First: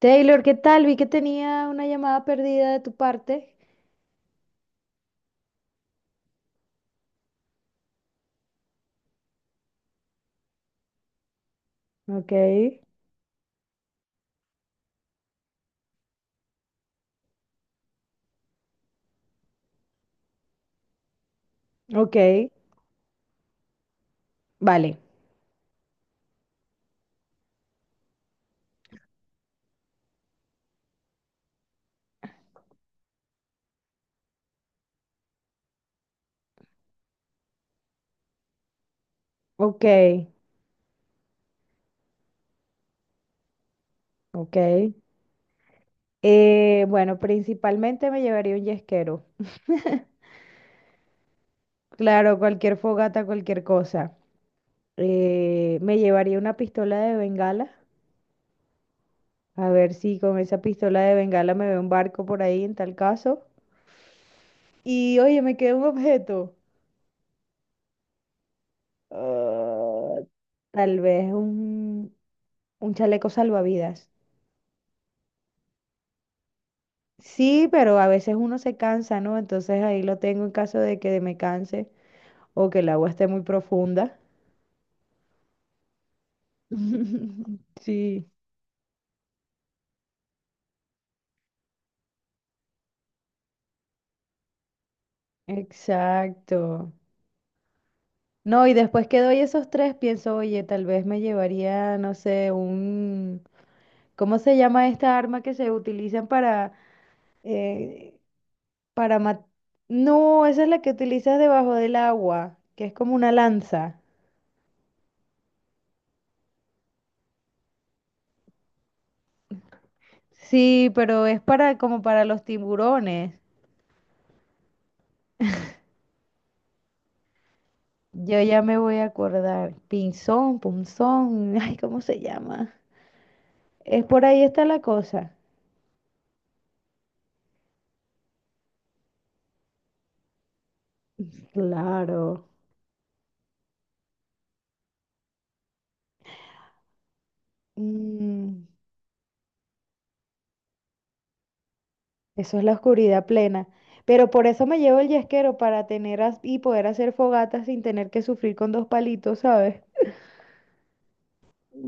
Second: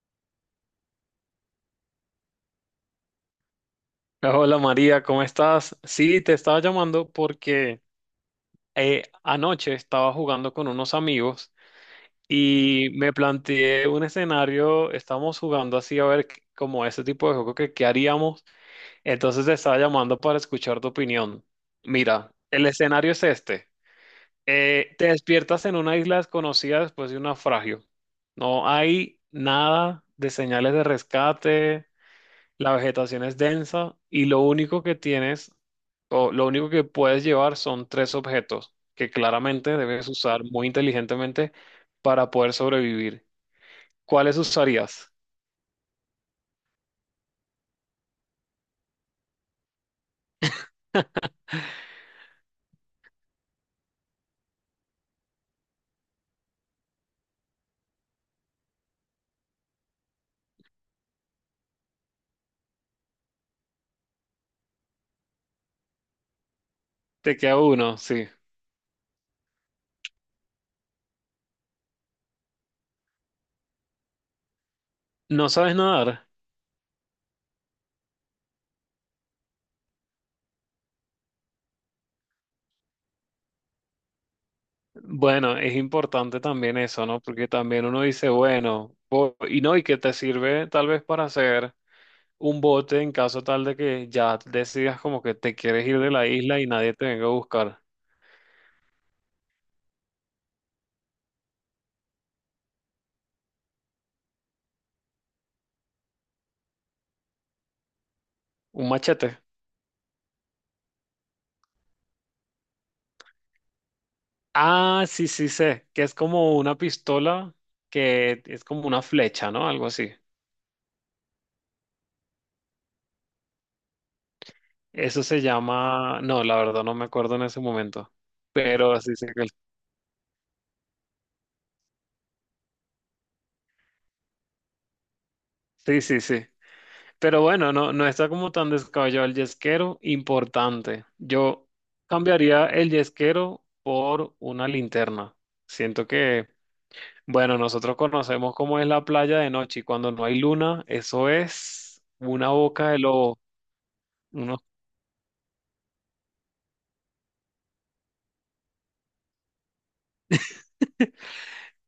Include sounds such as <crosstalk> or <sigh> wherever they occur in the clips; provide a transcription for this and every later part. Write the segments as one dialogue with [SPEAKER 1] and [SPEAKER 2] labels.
[SPEAKER 1] Taylor, ¿qué tal? Vi que tenía una llamada perdida de tu parte.
[SPEAKER 2] Hola María, ¿cómo estás? Sí, te estaba llamando porque anoche estaba jugando con unos amigos
[SPEAKER 1] Ok,
[SPEAKER 2] y me planteé un escenario, estábamos jugando así a ver como ese tipo de juego que qué haríamos, entonces te estaba llamando para escuchar tu opinión.
[SPEAKER 1] ok,
[SPEAKER 2] Mira, el escenario es este.
[SPEAKER 1] vale,
[SPEAKER 2] Te despiertas en una isla desconocida después de un naufragio. No hay nada de señales de rescate. La vegetación es densa y lo único que tienes o lo único que puedes llevar son tres objetos que claramente
[SPEAKER 1] ok,
[SPEAKER 2] debes usar muy inteligentemente para poder sobrevivir. ¿Cuáles
[SPEAKER 1] ok.
[SPEAKER 2] usarías?
[SPEAKER 1] Bueno, principalmente me llevaría un yesquero. <laughs> Claro, cualquier fogata, cualquier cosa. Me llevaría una pistola de bengala. A ver si con esa pistola de bengala me veo un barco por ahí en tal caso. Y oye, me queda un objeto.
[SPEAKER 2] Te queda uno, sí.
[SPEAKER 1] Ah, tal vez un chaleco salvavidas.
[SPEAKER 2] ¿No sabes nadar?
[SPEAKER 1] Sí, pero a veces uno se cansa, ¿no? Entonces ahí lo tengo en caso de que me canse o que el agua esté muy profunda.
[SPEAKER 2] Bueno, es importante también eso, ¿no? Porque
[SPEAKER 1] <laughs>
[SPEAKER 2] también uno dice,
[SPEAKER 1] Sí,
[SPEAKER 2] bueno, y no, y que te sirve tal vez para hacer un bote en caso tal de que ya decidas como que te quieres ir de la isla y
[SPEAKER 1] exacto.
[SPEAKER 2] nadie te venga a buscar.
[SPEAKER 1] No, y después que doy esos tres, pienso, oye, tal vez me llevaría, no sé, un... ¿Cómo se llama esta arma que se utilizan eh,
[SPEAKER 2] Un
[SPEAKER 1] para
[SPEAKER 2] machete.
[SPEAKER 1] matar... No, esa es la que utilizas debajo del agua, que es como una lanza.
[SPEAKER 2] Ah, sí, sí sé, que es como una pistola que es como una flecha, ¿no? Algo así.
[SPEAKER 1] Sí, pero es para como para los tiburones.
[SPEAKER 2] Eso se llama, no, la verdad no me acuerdo en ese momento,
[SPEAKER 1] Yo ya me voy
[SPEAKER 2] pero
[SPEAKER 1] a
[SPEAKER 2] sí sé que
[SPEAKER 1] acordar. Pinzón, punzón, <laughs> ay, ¿cómo se llama? Es por ahí está la cosa.
[SPEAKER 2] sí, sí, sí. Pero bueno, no, no está como tan descabellado el yesquero, importante. Yo
[SPEAKER 1] Claro.
[SPEAKER 2] cambiaría el yesquero por una linterna. Siento que, bueno, nosotros conocemos
[SPEAKER 1] Mm,
[SPEAKER 2] cómo es la playa de noche y cuando no hay luna, eso es una
[SPEAKER 1] eso es la
[SPEAKER 2] boca de
[SPEAKER 1] oscuridad
[SPEAKER 2] lobo.
[SPEAKER 1] plena. Pero por eso me llevo el yesquero para tener as- y poder hacer fogatas sin tener que sufrir con dos palitos, ¿sabes?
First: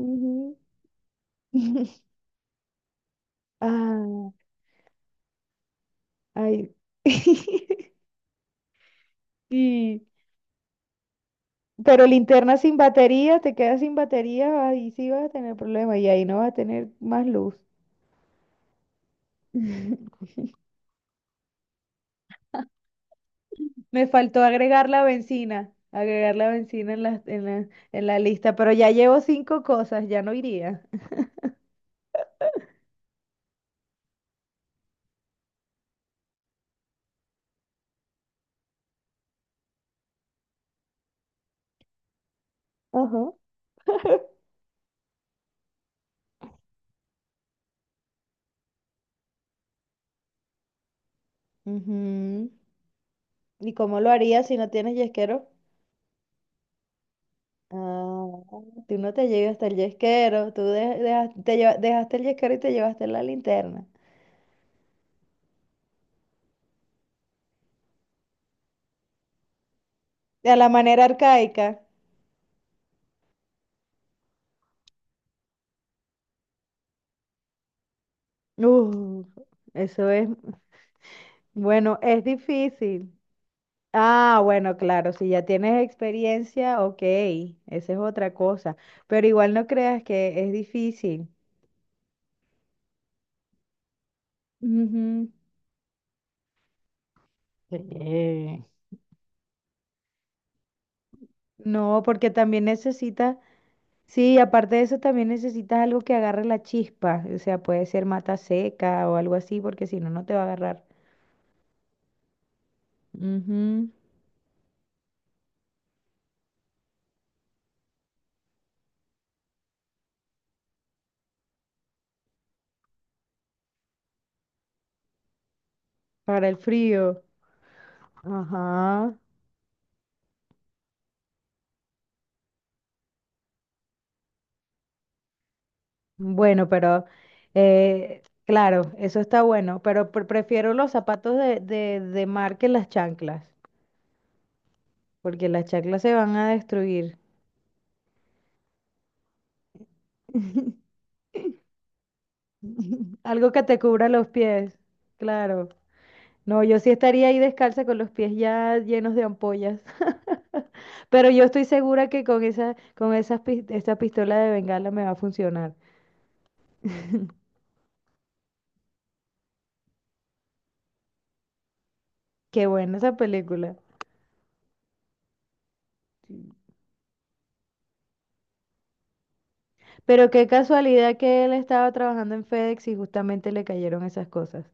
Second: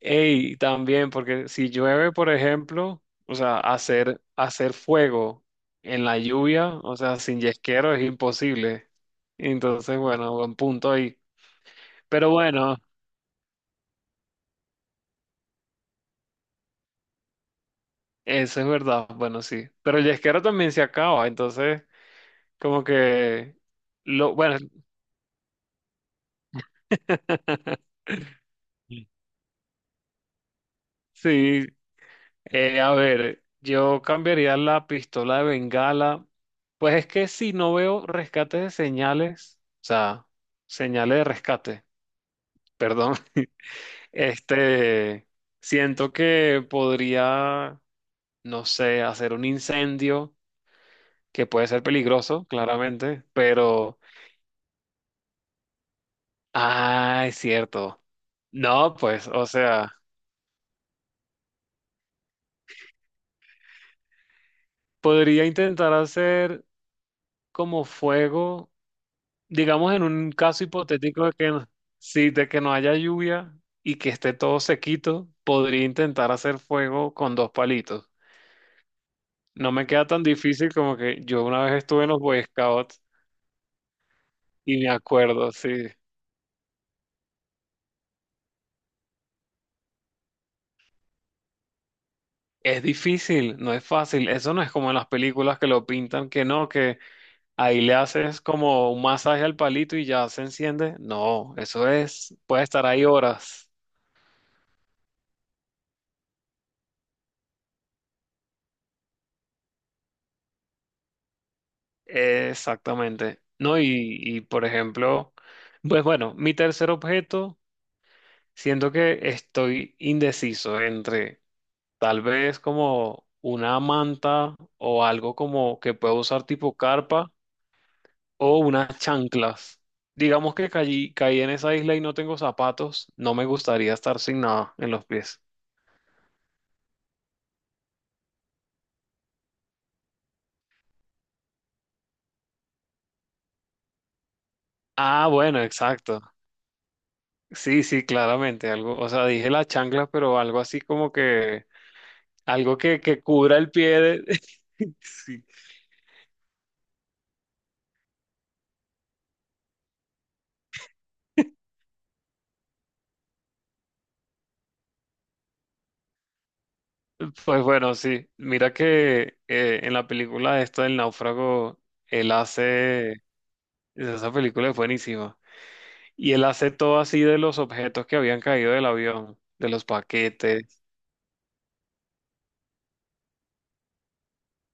[SPEAKER 2] Ey, también, porque si
[SPEAKER 1] <laughs>
[SPEAKER 2] llueve, por ejemplo, o sea,
[SPEAKER 1] Ah,
[SPEAKER 2] hacer fuego en la lluvia,
[SPEAKER 1] ay.
[SPEAKER 2] o sea, sin
[SPEAKER 1] <laughs>
[SPEAKER 2] yesquero es imposible. Entonces,
[SPEAKER 1] Y,
[SPEAKER 2] bueno, buen punto ahí.
[SPEAKER 1] pero
[SPEAKER 2] Pero
[SPEAKER 1] linterna sin
[SPEAKER 2] bueno,
[SPEAKER 1] batería, te quedas sin batería, ahí sí vas a tener problemas y ahí no vas a tener más luz.
[SPEAKER 2] eso es verdad, bueno, sí. Pero el
[SPEAKER 1] <laughs>
[SPEAKER 2] yesquero también se acaba, entonces, como que,
[SPEAKER 1] Me
[SPEAKER 2] lo,
[SPEAKER 1] faltó
[SPEAKER 2] bueno,
[SPEAKER 1] agregar la benzina en la, en la,
[SPEAKER 2] <laughs>
[SPEAKER 1] en la lista, pero ya llevo cinco cosas, ya no iría.
[SPEAKER 2] sí, a ver, yo cambiaría la pistola de Bengala. Pues es que si no veo rescate de señales, o sea, señales de rescate, perdón,
[SPEAKER 1] Ajá.
[SPEAKER 2] <laughs> este, siento que podría, no sé, hacer un incendio que puede ser peligroso,
[SPEAKER 1] Ujú.
[SPEAKER 2] claramente,
[SPEAKER 1] ¿Y cómo
[SPEAKER 2] pero,
[SPEAKER 1] lo harías si no tienes yesquero?
[SPEAKER 2] ah, es cierto.
[SPEAKER 1] Ah,
[SPEAKER 2] No,
[SPEAKER 1] tú no te
[SPEAKER 2] pues, o
[SPEAKER 1] llegas hasta el
[SPEAKER 2] sea,
[SPEAKER 1] yesquero, tú de- dejas- te lleva- dejaste el yesquero y te llevaste la linterna.
[SPEAKER 2] podría intentar hacer como fuego. Digamos en un
[SPEAKER 1] De
[SPEAKER 2] caso
[SPEAKER 1] la manera
[SPEAKER 2] hipotético de que,
[SPEAKER 1] arcaica.
[SPEAKER 2] sí, de que no haya lluvia y que esté todo sequito, podría intentar hacer fuego con dos palitos.
[SPEAKER 1] Uh,
[SPEAKER 2] No me queda
[SPEAKER 1] eso
[SPEAKER 2] tan
[SPEAKER 1] es,
[SPEAKER 2] difícil como que yo una vez
[SPEAKER 1] bueno,
[SPEAKER 2] estuve en los
[SPEAKER 1] es
[SPEAKER 2] Boy Scouts
[SPEAKER 1] difícil. Ah, bueno,
[SPEAKER 2] y me
[SPEAKER 1] claro, si ya
[SPEAKER 2] acuerdo,
[SPEAKER 1] tienes
[SPEAKER 2] sí.
[SPEAKER 1] experiencia, ok, esa es otra cosa, pero igual no creas que es difícil.
[SPEAKER 2] Es difícil, no es fácil. Eso no es como en las
[SPEAKER 1] Ujú.
[SPEAKER 2] películas que lo pintan, que no, que ahí le haces
[SPEAKER 1] Sí.
[SPEAKER 2] como un masaje al palito y ya se enciende. No, eso
[SPEAKER 1] No, porque
[SPEAKER 2] es,
[SPEAKER 1] también
[SPEAKER 2] puede estar ahí
[SPEAKER 1] necesitas,
[SPEAKER 2] horas.
[SPEAKER 1] sí, aparte de eso también necesitas algo que agarre la chispa, o sea, puede ser mata seca o algo así, porque si no, no te va a agarrar.
[SPEAKER 2] Exactamente. No,
[SPEAKER 1] Ujú,
[SPEAKER 2] y, por ejemplo, pues bueno, mi tercer objeto, siento que estoy indeciso entre tal vez como una manta o algo como que puedo usar
[SPEAKER 1] para el
[SPEAKER 2] tipo
[SPEAKER 1] frío.
[SPEAKER 2] carpa o unas
[SPEAKER 1] Ajá.
[SPEAKER 2] chanclas. Digamos que caí en esa isla y no tengo zapatos, no me gustaría estar sin nada en los pies.
[SPEAKER 1] Bueno, pero claro, eso está bueno, pero pre- prefiero los zapatos de, de mar que las chanclas.
[SPEAKER 2] Ah,
[SPEAKER 1] Porque
[SPEAKER 2] bueno,
[SPEAKER 1] las chaclas se
[SPEAKER 2] exacto.
[SPEAKER 1] van a destruir.
[SPEAKER 2] Sí, sí, claramente, algo, o sea, dije las chanclas, pero algo así como que algo
[SPEAKER 1] <laughs>
[SPEAKER 2] que
[SPEAKER 1] Algo
[SPEAKER 2] cubra
[SPEAKER 1] que
[SPEAKER 2] el
[SPEAKER 1] te cubra los pies,
[SPEAKER 2] <laughs> Sí.
[SPEAKER 1] claro. No, yo sí estaría ahí descalza con los pies ya llenos de ampollas, <laughs> pero yo estoy segura que con esa, con esas, pis- esa pistola de bengala me va a funcionar.
[SPEAKER 2] Pues bueno, sí. Mira que en la película esto del náufrago, él
[SPEAKER 1] Qué buena esa
[SPEAKER 2] hace...
[SPEAKER 1] película.
[SPEAKER 2] Esa película es buenísima. Y él hace todo así de los objetos que habían caído del avión, de los
[SPEAKER 1] Pero qué
[SPEAKER 2] paquetes.
[SPEAKER 1] casualidad que él estaba trabajando en FedEx y justamente le cayeron esas cosas.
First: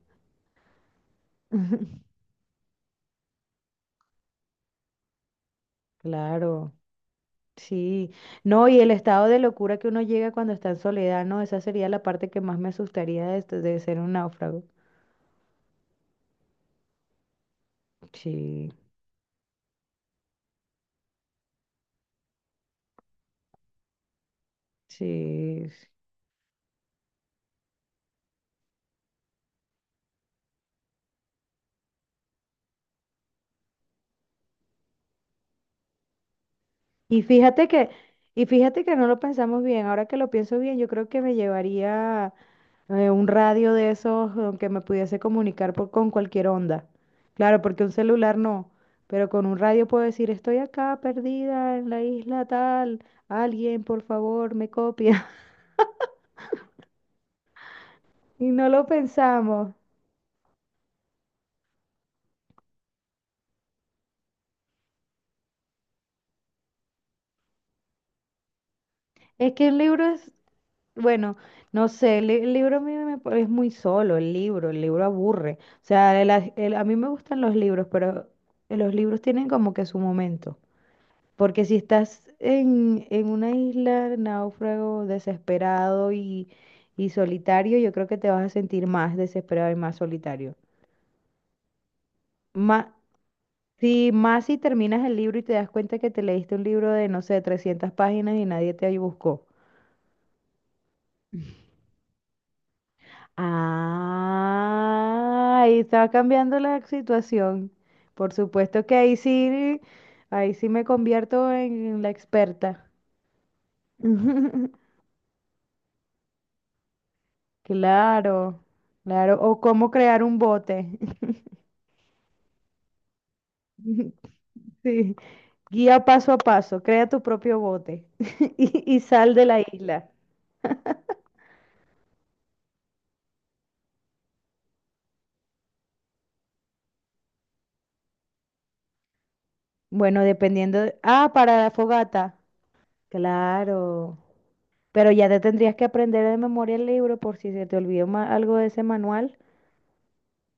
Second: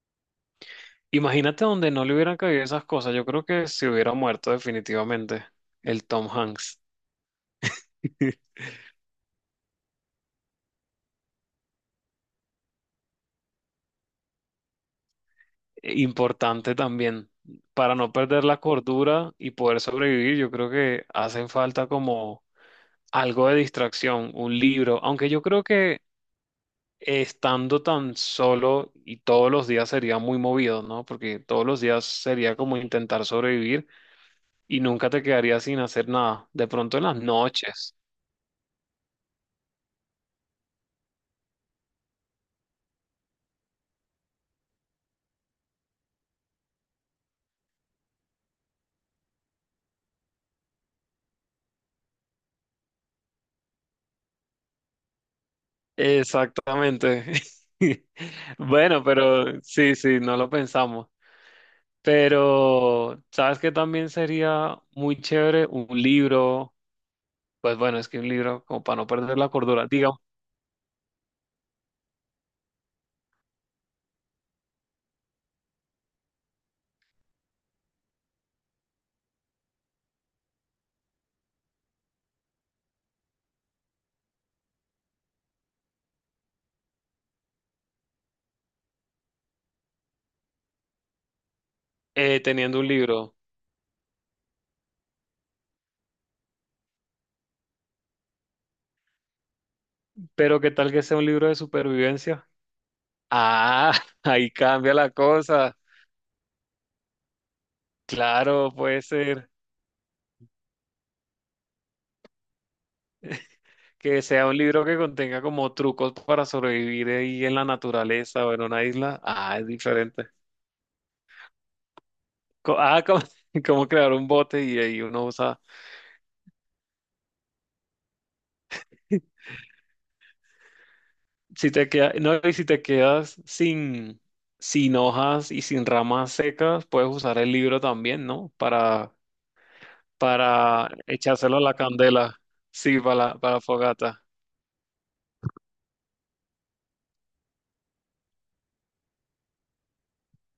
[SPEAKER 2] Imagínate donde no
[SPEAKER 1] <laughs>
[SPEAKER 2] le hubieran caído esas cosas. Yo creo que se hubiera muerto definitivamente el Tom
[SPEAKER 1] Claro,
[SPEAKER 2] Hanks.
[SPEAKER 1] sí.
[SPEAKER 2] <laughs>
[SPEAKER 1] No, y el estado de locura que uno llega cuando está en soledad, no, esa sería la parte que más me asustaría de ser un náufrago.
[SPEAKER 2] Importante también. Para no perder la
[SPEAKER 1] Sí,
[SPEAKER 2] cordura y poder sobrevivir, yo creo que hacen falta como algo de distracción, un libro, aunque yo
[SPEAKER 1] sí.
[SPEAKER 2] creo
[SPEAKER 1] Sí.
[SPEAKER 2] que estando tan solo y todos los días sería muy movido, ¿no? Porque todos los días sería como intentar sobrevivir y nunca te quedarías sin hacer nada. De pronto en las
[SPEAKER 1] Y fíjate que,
[SPEAKER 2] noches.
[SPEAKER 1] y fíjate que no lo pensamos bien. Ahora que lo pienso bien, yo creo que me llevaría un radio de esos que me pudiese comunicar por, con cualquier onda. Claro, porque un celular no, pero con un radio puedo decir, estoy acá perdida en la isla tal, alguien por favor me copia. <laughs>
[SPEAKER 2] Exactamente. <laughs>
[SPEAKER 1] Y no lo
[SPEAKER 2] Bueno, pero
[SPEAKER 1] pensamos.
[SPEAKER 2] sí, sí, no lo pensamos. Pero, ¿sabes qué también sería muy chévere? Un libro, pues bueno, es que un libro, como para no perder la
[SPEAKER 1] Es que un
[SPEAKER 2] cordura,
[SPEAKER 1] libro
[SPEAKER 2] digamos,
[SPEAKER 1] es, bueno, no sé, el, li- el libro a mí me, pa- es muy solo, el libro aburre. O sea, el as- el- a mí me gustan los libros, pero los libros tienen como que su momento. Porque si estás en una isla, náufrago, desesperado y solitario, yo creo que te vas a sentir más desesperado y más solitario.
[SPEAKER 2] teniendo
[SPEAKER 1] Más,
[SPEAKER 2] un libro.
[SPEAKER 1] si, más si terminas el libro y te das cuenta que te leíste un libro de, no sé, 300 páginas y nadie te buscó.
[SPEAKER 2] Pero qué tal que sea un libro de supervivencia. Ah, <laughs> ahí cambia la
[SPEAKER 1] Ah,
[SPEAKER 2] cosa.
[SPEAKER 1] ahí está cambiando la situación. Por
[SPEAKER 2] Claro,
[SPEAKER 1] supuesto que
[SPEAKER 2] puede ser
[SPEAKER 1] ahí sí me convierto en la experta.
[SPEAKER 2] que sea un libro
[SPEAKER 1] <laughs>
[SPEAKER 2] que contenga como trucos para sobrevivir ahí en la naturaleza o
[SPEAKER 1] Claro,
[SPEAKER 2] en una isla.
[SPEAKER 1] claro.
[SPEAKER 2] Ah,
[SPEAKER 1] O
[SPEAKER 2] es
[SPEAKER 1] cómo crear
[SPEAKER 2] diferente.
[SPEAKER 1] un bote.
[SPEAKER 2] Ah, como, <laughs> como crear un
[SPEAKER 1] <laughs>
[SPEAKER 2] bote y ahí
[SPEAKER 1] Sí.
[SPEAKER 2] uno usa.
[SPEAKER 1] Guía paso a paso, crea tu propio bote <laughs> y sal de la isla.
[SPEAKER 2] Si te queda, no, y si te quedas sin, sin hojas y sin ramas secas, puedes usar el libro también, ¿no?
[SPEAKER 1] Bueno, dependiendo
[SPEAKER 2] Para
[SPEAKER 1] de- Ah,
[SPEAKER 2] echárselo
[SPEAKER 1] para
[SPEAKER 2] a
[SPEAKER 1] la
[SPEAKER 2] la candela.
[SPEAKER 1] fogata.
[SPEAKER 2] Sí, para para la
[SPEAKER 1] Claro.
[SPEAKER 2] fogata.
[SPEAKER 1] Pero ya te tendrías que aprender de memoria el libro por si se te olvidó ma- algo de ese manual.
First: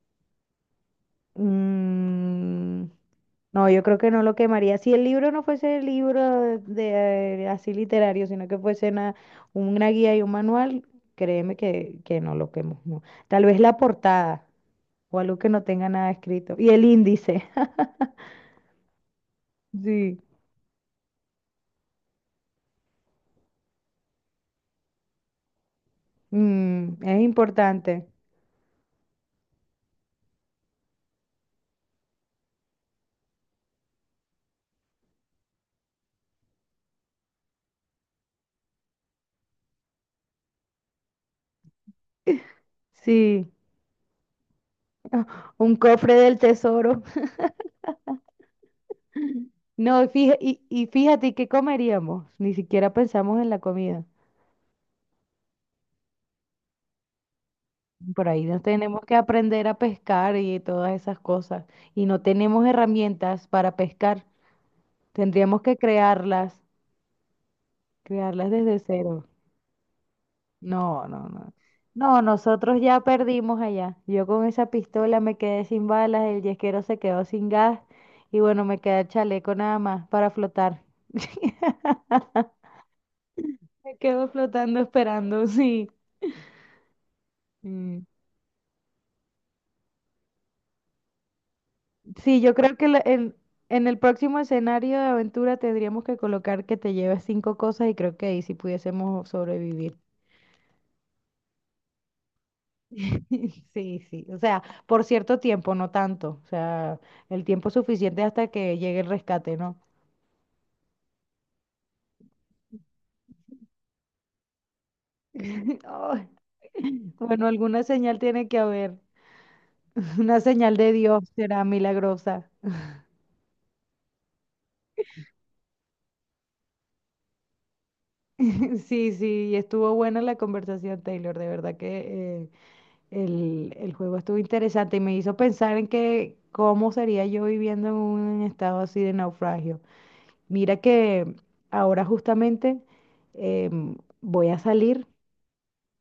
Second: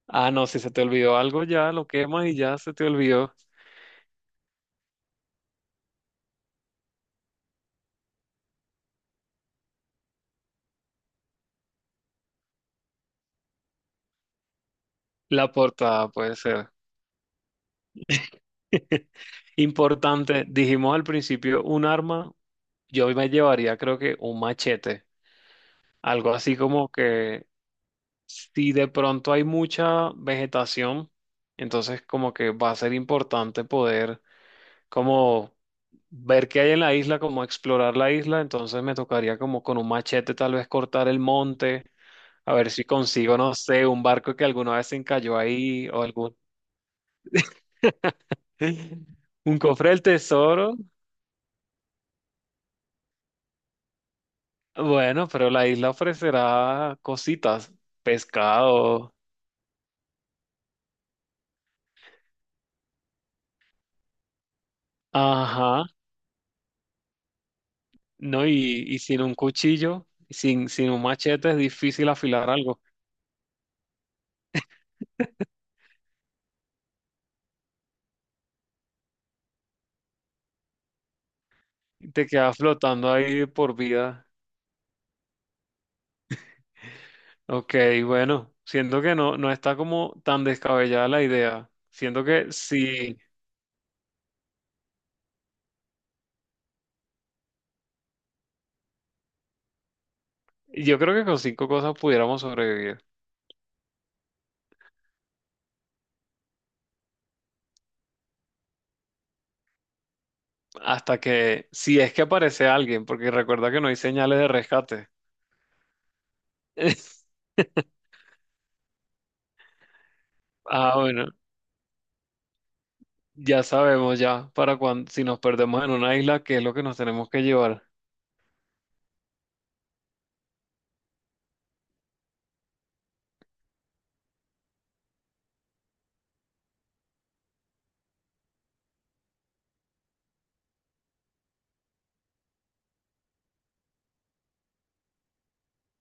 [SPEAKER 2] Ah, no, si se te olvidó algo ya lo quemas y ya se te
[SPEAKER 1] Mm,
[SPEAKER 2] olvidó
[SPEAKER 1] no, yo creo que no lo quemaría. Si el libro no fuese el libro de así literario, sino que fuese una guía y un manual, créeme que no lo quemo. No. Tal vez la portada o algo que
[SPEAKER 2] la
[SPEAKER 1] no tenga
[SPEAKER 2] portada,
[SPEAKER 1] nada
[SPEAKER 2] puede
[SPEAKER 1] escrito.
[SPEAKER 2] ser.
[SPEAKER 1] Y el índice. <laughs>
[SPEAKER 2] <laughs>
[SPEAKER 1] Sí,
[SPEAKER 2] Importante, dijimos al principio un arma, yo me llevaría creo que un machete, algo así como
[SPEAKER 1] mm, es
[SPEAKER 2] que
[SPEAKER 1] importante.
[SPEAKER 2] si de pronto hay mucha vegetación, entonces como que va a ser importante poder como ver qué hay en la isla, como explorar la isla, entonces me tocaría como con un machete tal vez cortar el monte. A ver si consigo,
[SPEAKER 1] Sí,
[SPEAKER 2] no sé, un barco que alguna vez se encalló
[SPEAKER 1] un
[SPEAKER 2] ahí o
[SPEAKER 1] cofre
[SPEAKER 2] algún...
[SPEAKER 1] del tesoro. <laughs>
[SPEAKER 2] <laughs> Un cofre
[SPEAKER 1] No,
[SPEAKER 2] del
[SPEAKER 1] y fija- y,
[SPEAKER 2] tesoro.
[SPEAKER 1] y fíjate, ¿qué comeríamos? Ni siquiera pensamos en la comida.
[SPEAKER 2] Bueno, pero la isla ofrecerá cositas,
[SPEAKER 1] Por ahí nos tenemos
[SPEAKER 2] pescado.
[SPEAKER 1] que aprender a pescar y todas esas cosas. Y no tenemos herramientas para pescar. Tendríamos que
[SPEAKER 2] Ajá.
[SPEAKER 1] crearlas,
[SPEAKER 2] No,
[SPEAKER 1] crearlas desde
[SPEAKER 2] y sin
[SPEAKER 1] cero.
[SPEAKER 2] un cuchillo, sin un
[SPEAKER 1] No, no,
[SPEAKER 2] machete
[SPEAKER 1] no.
[SPEAKER 2] es difícil
[SPEAKER 1] No,
[SPEAKER 2] afilar algo.
[SPEAKER 1] nosotros ya perdimos allá. Yo con esa pistola me quedé sin balas, el yesquero se quedó sin gas y bueno, me queda el chaleco nada más para flotar. <laughs>
[SPEAKER 2] Te quedas flotando ahí de por
[SPEAKER 1] Me
[SPEAKER 2] vida.
[SPEAKER 1] quedo flotando esperando, sí.
[SPEAKER 2] Ok, bueno, siento que no, no está como tan descabellada la idea. Siento
[SPEAKER 1] Sí,
[SPEAKER 2] que
[SPEAKER 1] yo creo que la-
[SPEAKER 2] sí,
[SPEAKER 1] en el próximo escenario de aventura tendríamos que colocar que te lleves cinco cosas y creo que ahí sí pudiésemos sobrevivir.
[SPEAKER 2] yo creo que con cinco cosas pudiéramos sobrevivir.
[SPEAKER 1] <laughs> Sí, sí, o sea, por cierto tiempo, no tanto, o sea, el tiempo suficiente hasta que llegue el rescate, ¿no?
[SPEAKER 2] Hasta que, si es que aparece alguien, porque recuerda que no hay señales de rescate.
[SPEAKER 1] <laughs> Ay, bueno,
[SPEAKER 2] <laughs>
[SPEAKER 1] alguna señal tiene que haber, <laughs> una señal de
[SPEAKER 2] Ah,
[SPEAKER 1] Dios
[SPEAKER 2] bueno,
[SPEAKER 1] será milagrosa.
[SPEAKER 2] ya sabemos ya para cuando, si nos perdemos en una isla, qué es lo que nos tenemos que llevar.
[SPEAKER 1] <laughs> Sí, sí, estuvo buena la conversación, Taylor, de verdad que el juego estuvo interesante y me hizo pensar en que cómo sería yo viviendo en un estado así de naufragio. Mira que ahora justamente voy a salir,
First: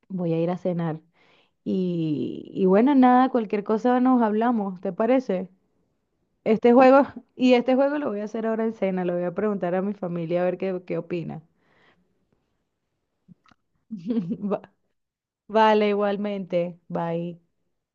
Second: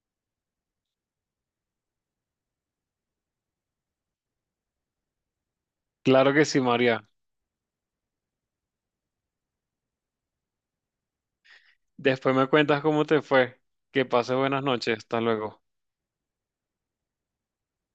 [SPEAKER 1] voy a ir a cenar. Y bueno, nada, cualquier cosa nos hablamos, ¿te parece?
[SPEAKER 2] Claro que sí,
[SPEAKER 1] Este juego,
[SPEAKER 2] María.
[SPEAKER 1] <laughs> y este juego lo voy a hacer ahora en cena, lo voy a preguntar a mi familia a ver qué, qué opina.
[SPEAKER 2] Después me cuentas cómo te fue. Que pases
[SPEAKER 1] <laughs> Va-
[SPEAKER 2] buenas noches. Hasta luego.
[SPEAKER 1] Vale, igualmente. Bye.